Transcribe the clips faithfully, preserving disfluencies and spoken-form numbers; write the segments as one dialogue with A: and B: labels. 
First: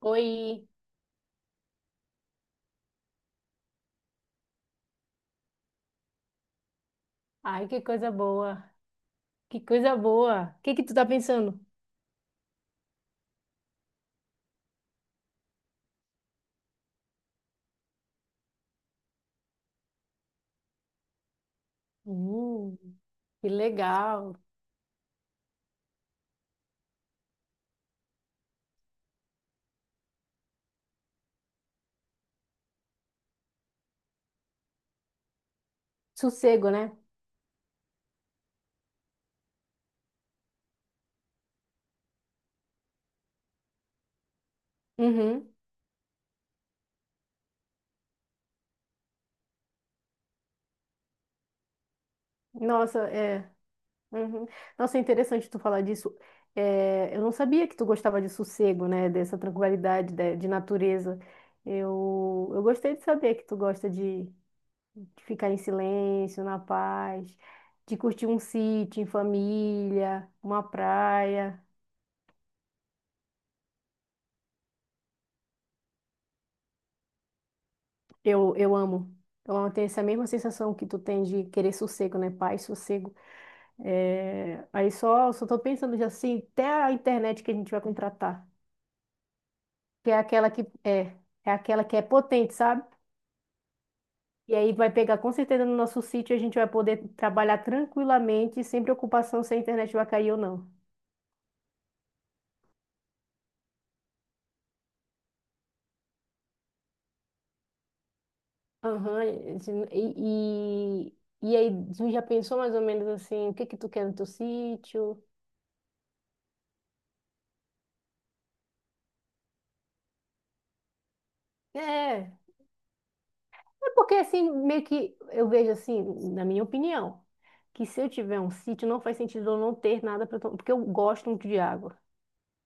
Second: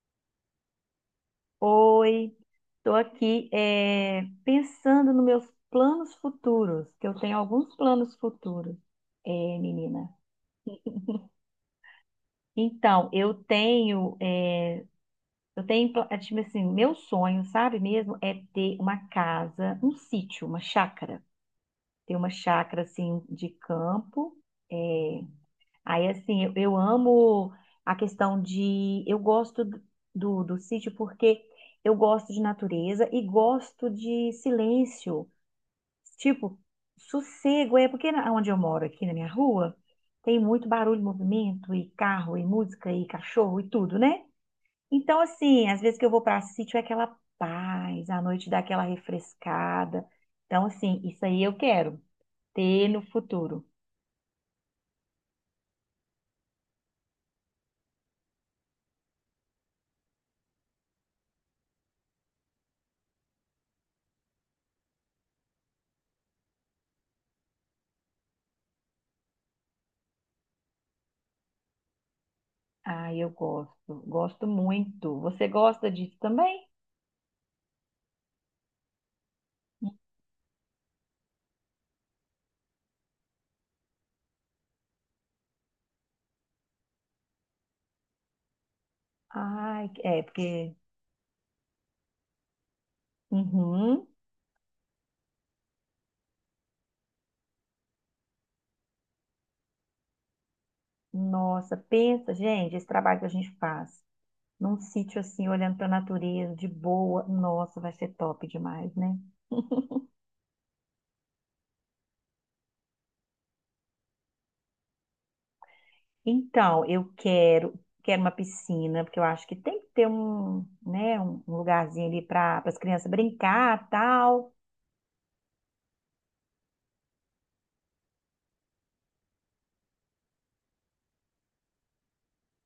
A: Oi.
B: Oi, estou aqui eh, pensando nos meus planos futuros, que eu tenho
A: Ai,
B: alguns
A: que coisa
B: planos
A: boa.
B: futuros, eh,
A: Que coisa
B: menina.
A: boa. O que que tu tá pensando?
B: Então, eu tenho, eh, eu tenho, pla- eh, tipo assim, meu sonho, sabe mesmo, é ter uma casa, um sítio, uma chácara. Ter uma
A: Hum,
B: chácara, assim,
A: que
B: de campo,
A: legal.
B: é. Aí, assim, eu, eu amo a questão de. Eu gosto do, do, do sítio porque eu gosto de natureza e gosto de silêncio. Tipo,
A: Sossego, né?
B: sossego. É porque na- onde eu moro, aqui na minha rua, tem muito barulho, movimento, e carro, e música, e cachorro, e tudo, né? Então,
A: Uhum.
B: assim, às vezes que eu vou para sítio é aquela paz, à noite dá aquela refrescada. Então, assim, isso aí eu quero ter
A: Nossa,
B: no
A: é.
B: futuro.
A: Uhum. Nossa, é interessante tu falar disso. É, eu não sabia que tu gostava de sossego, né? Dessa tranquilidade, de, de natureza. Eu, eu gostei de saber que tu gosta de, de ficar em silêncio, na paz, de curtir um sítio em família, uma praia.
B: Ah, eu gosto, gosto muito. Você gosta disso também?
A: Eu, eu amo. Então, eu amo ter essa mesma sensação que tu tem de querer sossego, né? Paz, sossego. É, aí só, só tô pensando já assim, até a internet que a gente vai contratar,
B: Ai,
A: que é
B: é,
A: aquela que
B: porque.
A: é, é aquela que é potente, sabe?
B: Uhum.
A: E aí vai pegar com certeza no nosso sítio, a gente vai poder trabalhar tranquilamente, sem preocupação se a internet vai cair ou não.
B: Nossa, pensa, gente, esse trabalho que a gente faz num sítio assim, olhando para a natureza, de boa, nossa, vai ser top demais, né?
A: Aham, e, e, e aí tu já pensou mais ou menos assim, o que que tu quer no teu sítio?
B: Então, eu quero, quero uma piscina, porque eu acho que tem que ter um, né, um um lugarzinho ali
A: É,
B: para as crianças brincar,
A: É porque assim,
B: tal.
A: meio que eu vejo assim, na minha opinião, que se eu tiver um sítio, não faz sentido eu não ter nada para tomar, porque eu gosto muito de água.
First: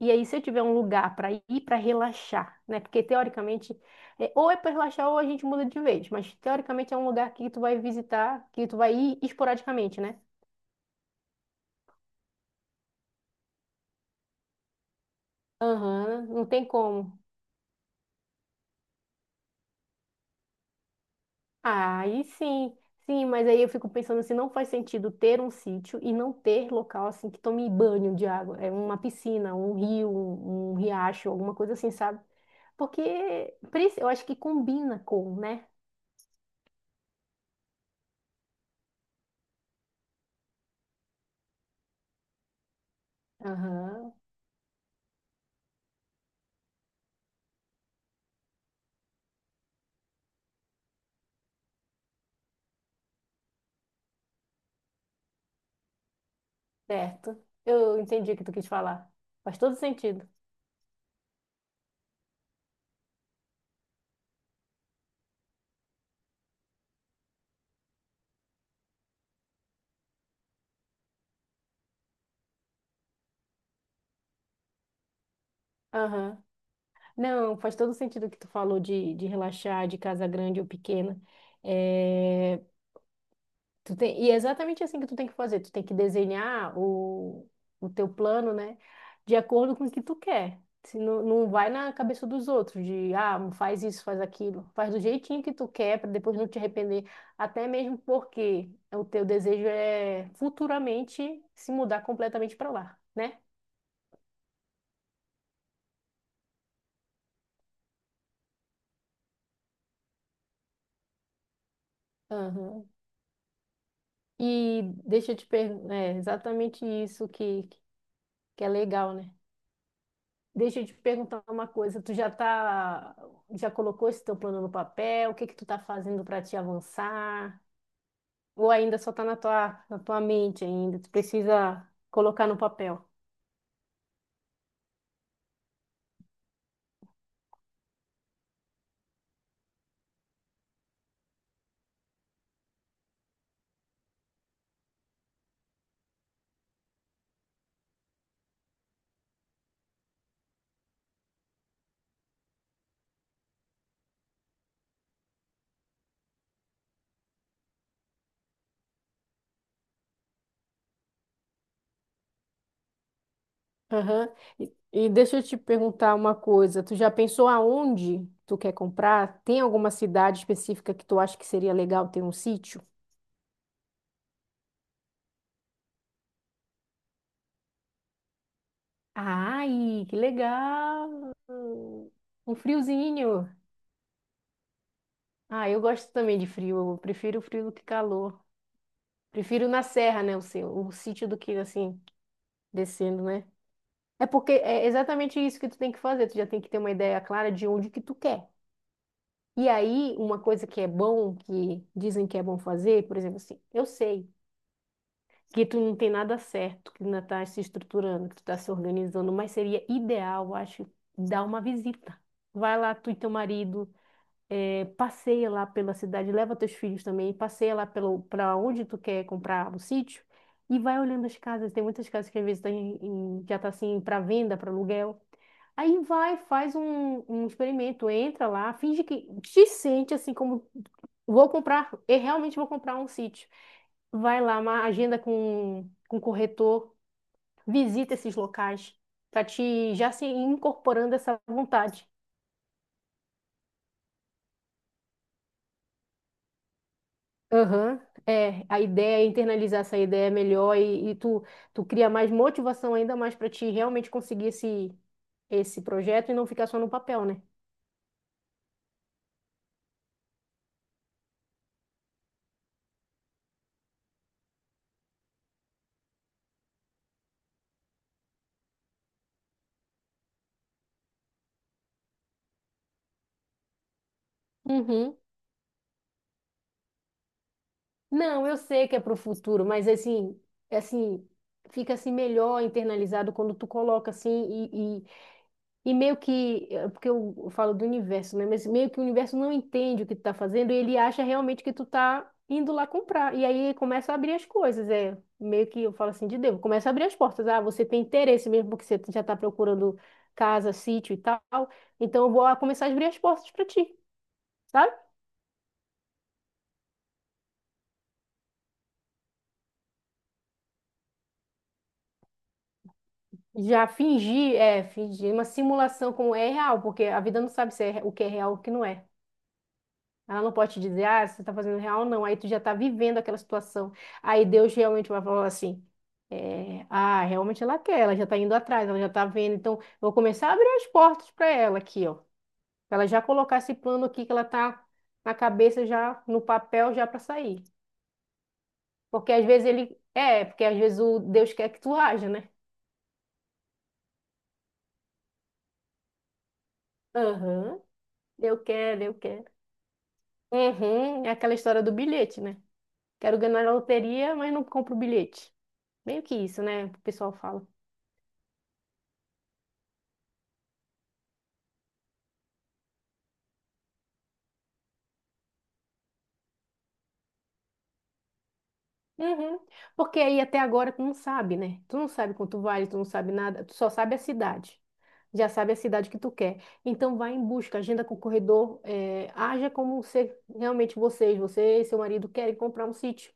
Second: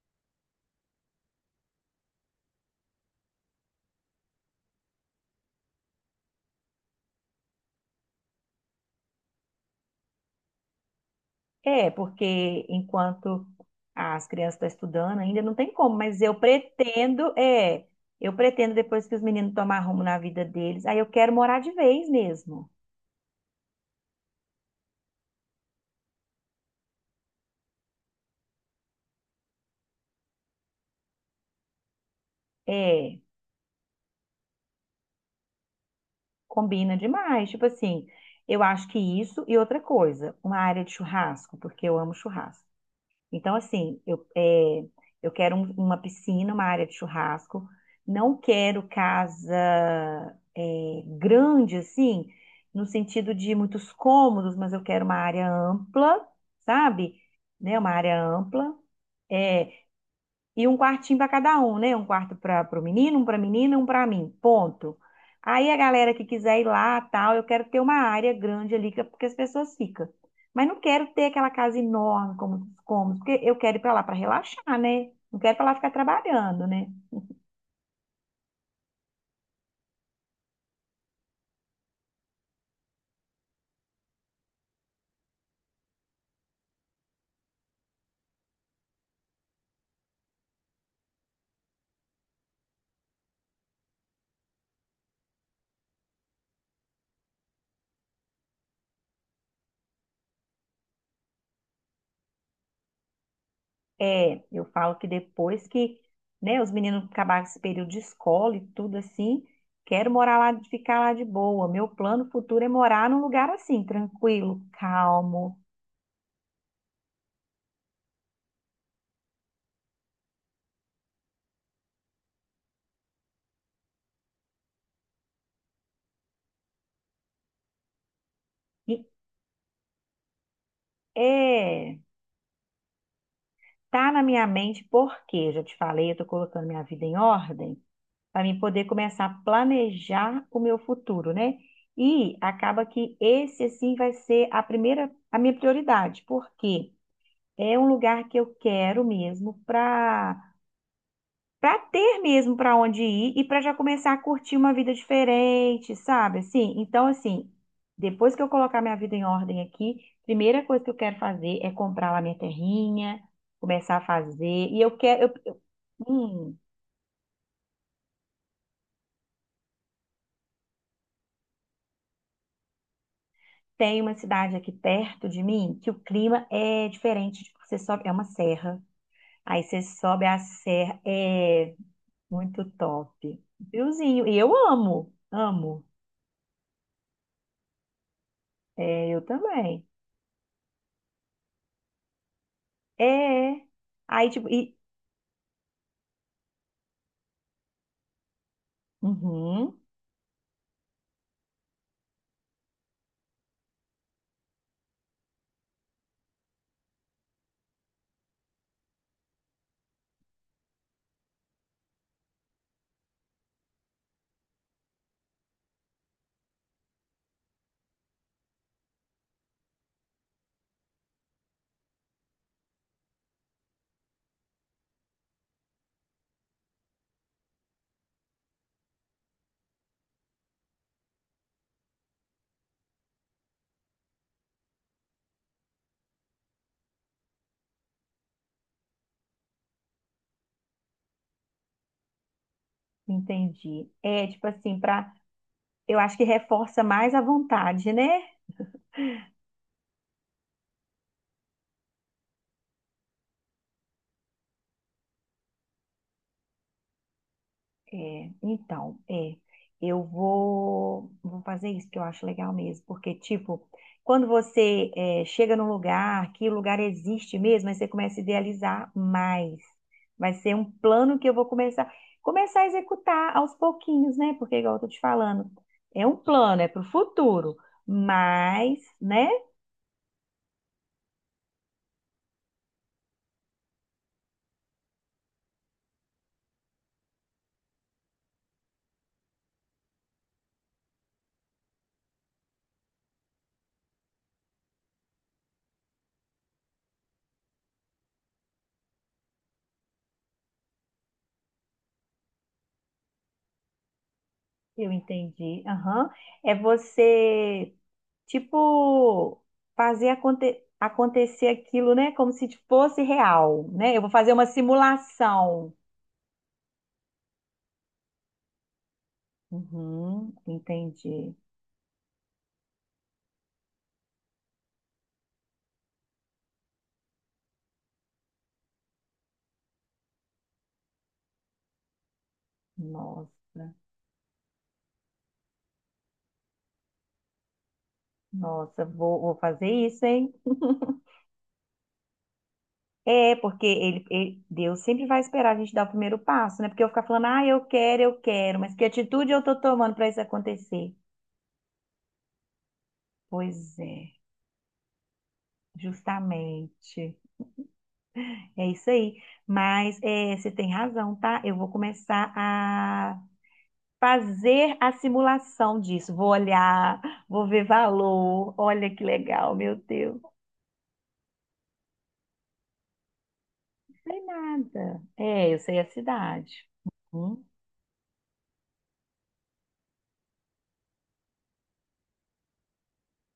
A: E aí, se eu tiver um lugar para ir para relaxar, né? Porque teoricamente, é, ou é para relaxar ou a gente muda de vez, mas teoricamente é um lugar que tu vai visitar, que tu vai ir esporadicamente, né?
B: É, porque enquanto as crianças estão estudando, ainda não tem como, mas
A: Aham,
B: eu
A: não tem como.
B: pretendo, é, eu pretendo depois que os meninos tomar rumo na vida deles, aí eu quero morar de
A: Ah,
B: vez
A: aí
B: mesmo.
A: sim, sim, mas aí eu fico pensando se não faz sentido ter um sítio e não ter local assim que tome banho de água, é uma piscina, um rio, um, um riacho, alguma coisa assim, sabe? Porque
B: É,
A: preci- eu acho que combina com, né?
B: combina demais, tipo assim, eu acho que isso e outra coisa, uma área de churrasco, porque eu amo churrasco. Então, assim,
A: Aham,
B: eu, é, eu quero um- uma piscina, uma área de churrasco. Não quero casa é, grande, assim, no sentido de muitos cômodos, mas eu quero uma área ampla, sabe?
A: certo.
B: Né? Uma
A: Eu
B: área
A: entendi o que tu quis
B: ampla.
A: falar. Faz
B: É,
A: todo sentido.
B: e um quartinho para cada um, né? Um quarto para o menino, um para a menina, um para mim. Ponto. Aí a galera que quiser ir lá, tal, eu quero ter uma área grande ali, que- é porque as pessoas ficam. Mas não quero ter aquela casa enorme, como os cômodos, porque eu quero ir para lá para relaxar, né? Não quero para lá ficar
A: Aham.
B: trabalhando, né?
A: Não, faz todo sentido o que tu falou de, de relaxar, de casa grande ou pequena. Eh, Tu tem, e é exatamente assim que tu tem que fazer. Tu tem que desenhar o, o teu plano, né? De acordo com o que tu quer. Se não, não vai na cabeça dos outros, de ah, faz isso, faz aquilo. Faz do jeitinho que tu quer, para depois não te arrepender. Até mesmo porque o teu desejo é futuramente se mudar completamente para lá, né?
B: É, eu falo que depois que, né, os meninos acabarem esse período de escola e tudo assim, quero morar lá, ficar lá de boa. Meu plano futuro é
A: Aham.
B: morar num lugar assim, tranquilo,
A: E deixa eu te
B: calmo.
A: perguntar, é exatamente isso que, que é legal, né? Deixa eu te perguntar uma coisa, tu já tá, já colocou esse teu plano no papel? O que que tu tá fazendo para te avançar? Ou ainda
B: E
A: só tá na tua, na tua mente ainda, tu precisa
B: é.
A: colocar no papel.
B: Tá na minha mente porque, já te falei, eu tô colocando minha vida em ordem para mim poder começar a planejar o meu futuro, né? E acaba que esse assim vai ser a primeira, a minha prioridade, porque é um lugar que eu quero mesmo para para ter mesmo para onde ir e para já começar a curtir uma vida diferente, sabe? Assim, então assim, depois que eu colocar minha vida em ordem aqui, primeira coisa que eu quero fazer é comprar lá minha terrinha começar a
A: Aham.
B: fazer.
A: E,
B: E eu
A: e
B: quero,
A: deixa eu
B: eu
A: te perguntar uma
B: Hum,
A: coisa, tu já pensou aonde tu quer comprar? Tem alguma cidade específica que tu acha que seria legal ter um sítio?
B: tem uma cidade aqui perto de mim que o clima é diferente. Tipo, você sobe, é uma serra. Aí você
A: Ai, que
B: sobe a serra,
A: legal!
B: é
A: Um
B: muito top.
A: friozinho.
B: Friozinho. E eu amo,
A: Ah, eu
B: amo.
A: gosto também de frio, eu prefiro o frio do que calor.
B: É, eu
A: Prefiro na
B: também.
A: serra, né? O seu, o sítio do que assim, descendo, né?
B: É.
A: É
B: Aí, tipo,
A: porque
B: e.
A: é exatamente isso que tu tem que fazer. Tu já tem que ter uma ideia clara de onde que tu quer. E
B: Uhum,
A: aí, uma coisa que é bom, que dizem que é bom fazer, por exemplo, assim, eu sei que tu não tem nada certo, que ainda tá se estruturando, que tu tá se organizando, mas seria ideal, eu acho, dar uma visita. Vai lá, tu e teu marido. É, passeia lá pela cidade, leva teus filhos também, passeia lá pelo para onde tu quer comprar o sítio e vai olhando as casas. Tem muitas casas que às vezes tá em, em- já tá assim para venda, para aluguel. Aí vai, faz um, um experimento, entra lá, finge que te sente assim como vou comprar, eu realmente vou comprar um sítio. Vai lá, uma agenda com com o corretor, visita esses locais para te já se incorporando essa vontade.
B: entendi. É, tipo assim, pra. Eu acho que reforça mais a vontade,
A: Aham,
B: né?
A: é, a ideia é internalizar essa ideia melhor e, e tu, tu cria mais motivação ainda mais para ti realmente conseguir esse, esse projeto e não ficar só no papel, né?
B: É, então, é, eu vou, vou fazer isso que eu acho legal mesmo, porque, tipo, quando você é, chega num lugar, que o lugar existe mesmo, aí você começa a idealizar mais. Vai ser um plano que eu vou começar, começar a executar aos pouquinhos, né? Porque, igual eu tô te
A: Uhum.
B: falando, é um plano, é pro futuro,
A: Não, eu
B: mas,
A: sei que é para o
B: né?
A: futuro, mas assim, assim, fica assim melhor internalizado quando tu coloca assim. E meio que, eh, porque eu eu falo do universo, né? Mas meio que o universo não entende o que tu tá fazendo e ele acha realmente que tu tá indo lá comprar. E aí começa a abrir as coisas, é. Meio que eu falo assim de Deus, começa a abrir as portas. Ah, você tem interesse mesmo porque você já tá procurando casa, sítio e tal. Então eu vou ah, começar a abrir as portas para ti,
B: Eu
A: sabe?
B: entendi. Aham. É você, tipo, fazer aconte- acontecer aquilo, né? Como se fosse real,
A: Já
B: né? Eu vou fazer uma
A: fingir, é, fingir uma
B: simulação.
A: simulação como é real, porque a vida não sabe se é re- o que é real ou o que não é.
B: Uhum,
A: Ela não pode te dizer, ah,
B: entendi.
A: você está fazendo real, não. Aí tu já está vivendo aquela situação. Aí Deus realmente vai falar assim, é, ah, realmente ela quer, ela já está indo atrás, ela já está vendo. Então, eu vou começar a abrir as portas para ela aqui, ó. Pra ela já colocar
B: Nossa,
A: esse plano aqui que ela tá na cabeça, já no papel, já para sair.
B: nossa, vou,
A: Porque
B: vou
A: às
B: fazer
A: vezes ele...
B: isso, hein?
A: É, porque às vezes o Deus quer que tu haja, né?
B: É, porque ele, ele- Deus sempre vai esperar a gente dar o primeiro passo, né? Porque eu ficar falando, ah, eu
A: Aham,
B: quero, eu quero,
A: eu
B: mas que
A: quero, eu
B: atitude eu
A: quero.
B: tô tomando para isso acontecer?
A: Uhum, é aquela história do bilhete, né? Quero ganhar na
B: Pois é,
A: loteria, mas não compro o bilhete. Meio que isso, né? O
B: justamente.
A: pessoal fala.
B: É isso aí. Mas é, você tem razão, tá? Eu vou começar a fazer a simulação disso. Vou olhar, vou ver valor. Olha que legal,
A: Uhum.
B: meu
A: Porque
B: Deus. Não
A: aí até agora tu não sabe, né? Tu não sabe quanto vale, tu não sabe nada, tu só sabe a
B: sei
A: cidade.
B: nada.
A: Já
B: É, eu
A: sabe a
B: sei a
A: cidade que tu
B: cidade.
A: quer. Então vai
B: Uhum,
A: em busca, agenda com o corredor, eh, haja como se realmente vocês, você e seu marido querem comprar um sítio.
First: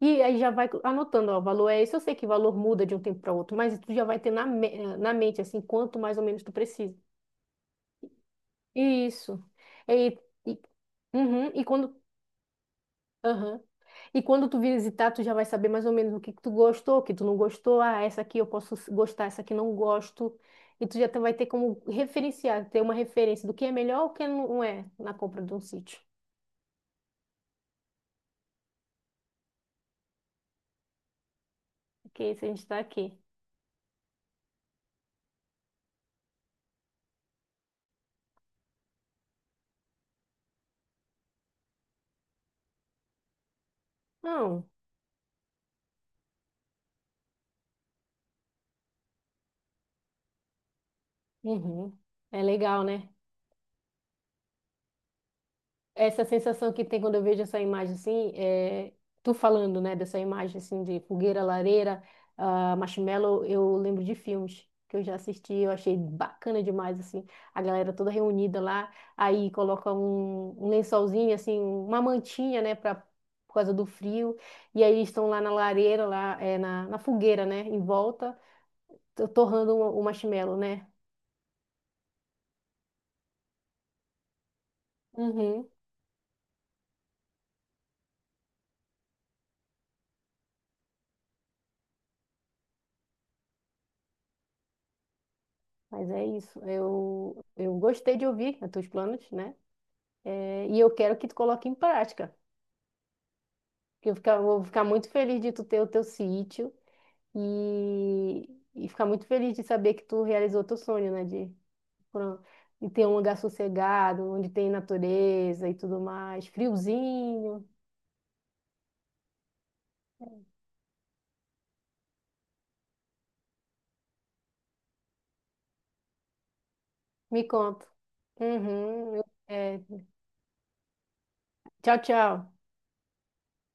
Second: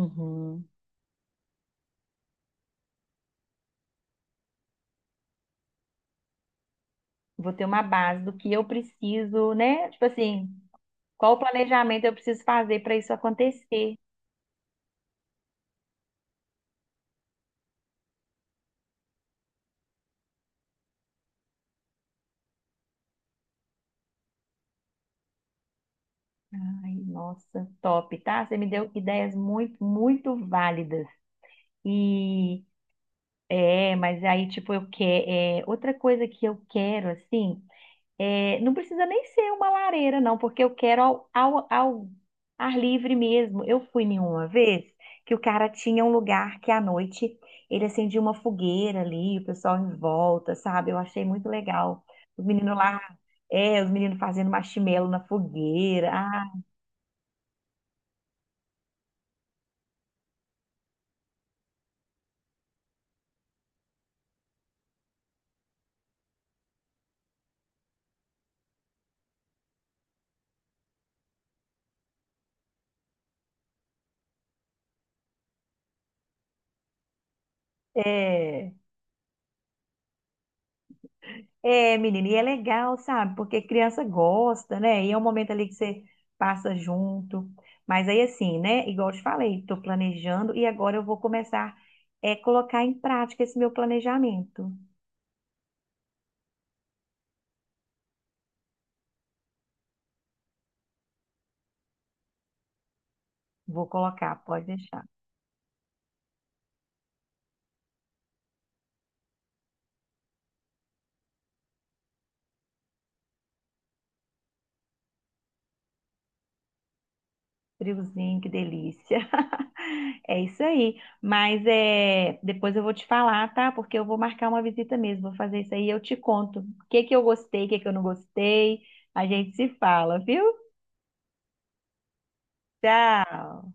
A: E aí já vai anotando, ó, o valor é esse, eu sei que o valor muda de um tempo para outro, mas tu já vai ter na, me- eh, na mente, assim, quanto mais ou menos tu precisa.
B: Vou ter uma base do que eu
A: Isso.
B: preciso, né? Tipo
A: E,
B: assim,
A: e,
B: qual o
A: uhum. E quando
B: planejamento eu preciso fazer para isso
A: Aham.
B: acontecer?
A: E quando tu visitar, tu já vai saber mais ou menos o que que tu gostou, o que tu não gostou. Ah, essa aqui eu posso s- gostar, essa aqui não gosto. E tu já tá- vai ter como referenciar, ter uma referência do que é melhor ou o que não é na compra de um sítio.
B: Ai, nossa, top, tá? Você me deu ideias muito, muito válidas.
A: Porque se a
B: E
A: gente tá aqui.
B: é, mas aí, tipo, eu quero. É, outra coisa que eu quero, assim, é, não precisa nem ser uma lareira, não, porque eu quero ao, ao, ao ar livre mesmo. Eu fui nenhuma
A: Não.
B: vez que o cara tinha um lugar que à noite ele acendia uma fogueira ali, o pessoal em volta, sabe? Eu achei muito
A: Uhum.
B: legal.
A: É
B: Os meninos
A: legal,
B: lá,
A: né?
B: é, os meninos fazendo marshmallow na fogueira.
A: Essa
B: Ah,
A: sensação que tem quando eu vejo essa imagem assim, é, tu falando, né, dessa imagem assim de fogueira, lareira, ah, marshmallow, eu lembro de filmes que eu já assisti, eu achei bacana demais assim, a galera toda reunida lá, aí coloca um, um lençolzinho assim, uma mantinha, né, para por causa do frio, e aí eles estão lá na lareira, lá é, na, na fogueira, né, em volta,
B: é.
A: to- torrando o, o marshmallow, né?
B: É, menina, e é legal, sabe? Porque criança gosta, né? E é um momento ali
A: Uhum.
B: que você passa junto. Mas aí, assim, né? Igual eu te falei, estou planejando e agora eu vou começar é, colocar em prática esse meu planejamento.
A: Mas é isso, eu, eu gostei de ouvir os teus planos, né? É, e eu quero que tu coloque em prática.
B: Vou
A: Porque eu
B: colocar,
A: fica- vou
B: pode
A: ficar
B: deixar.
A: muito feliz de tu ter o teu sítio e, e ficar muito feliz de saber que tu realizou teu sonho, né? De, pro- de ter um lugar sossegado, onde tem natureza e tudo mais, friozinho.
B: Friozinho, que delícia. É isso aí. Mas é, depois eu vou te falar, tá? Porque eu vou marcar uma visita mesmo. Vou fazer isso aí e eu te conto. O que que eu
A: Me
B: gostei, o que
A: conta.
B: que eu não gostei.
A: Uhum, eu-
B: A gente se
A: é,
B: fala, viu?
A: tchau, tchau.
B: Tchau.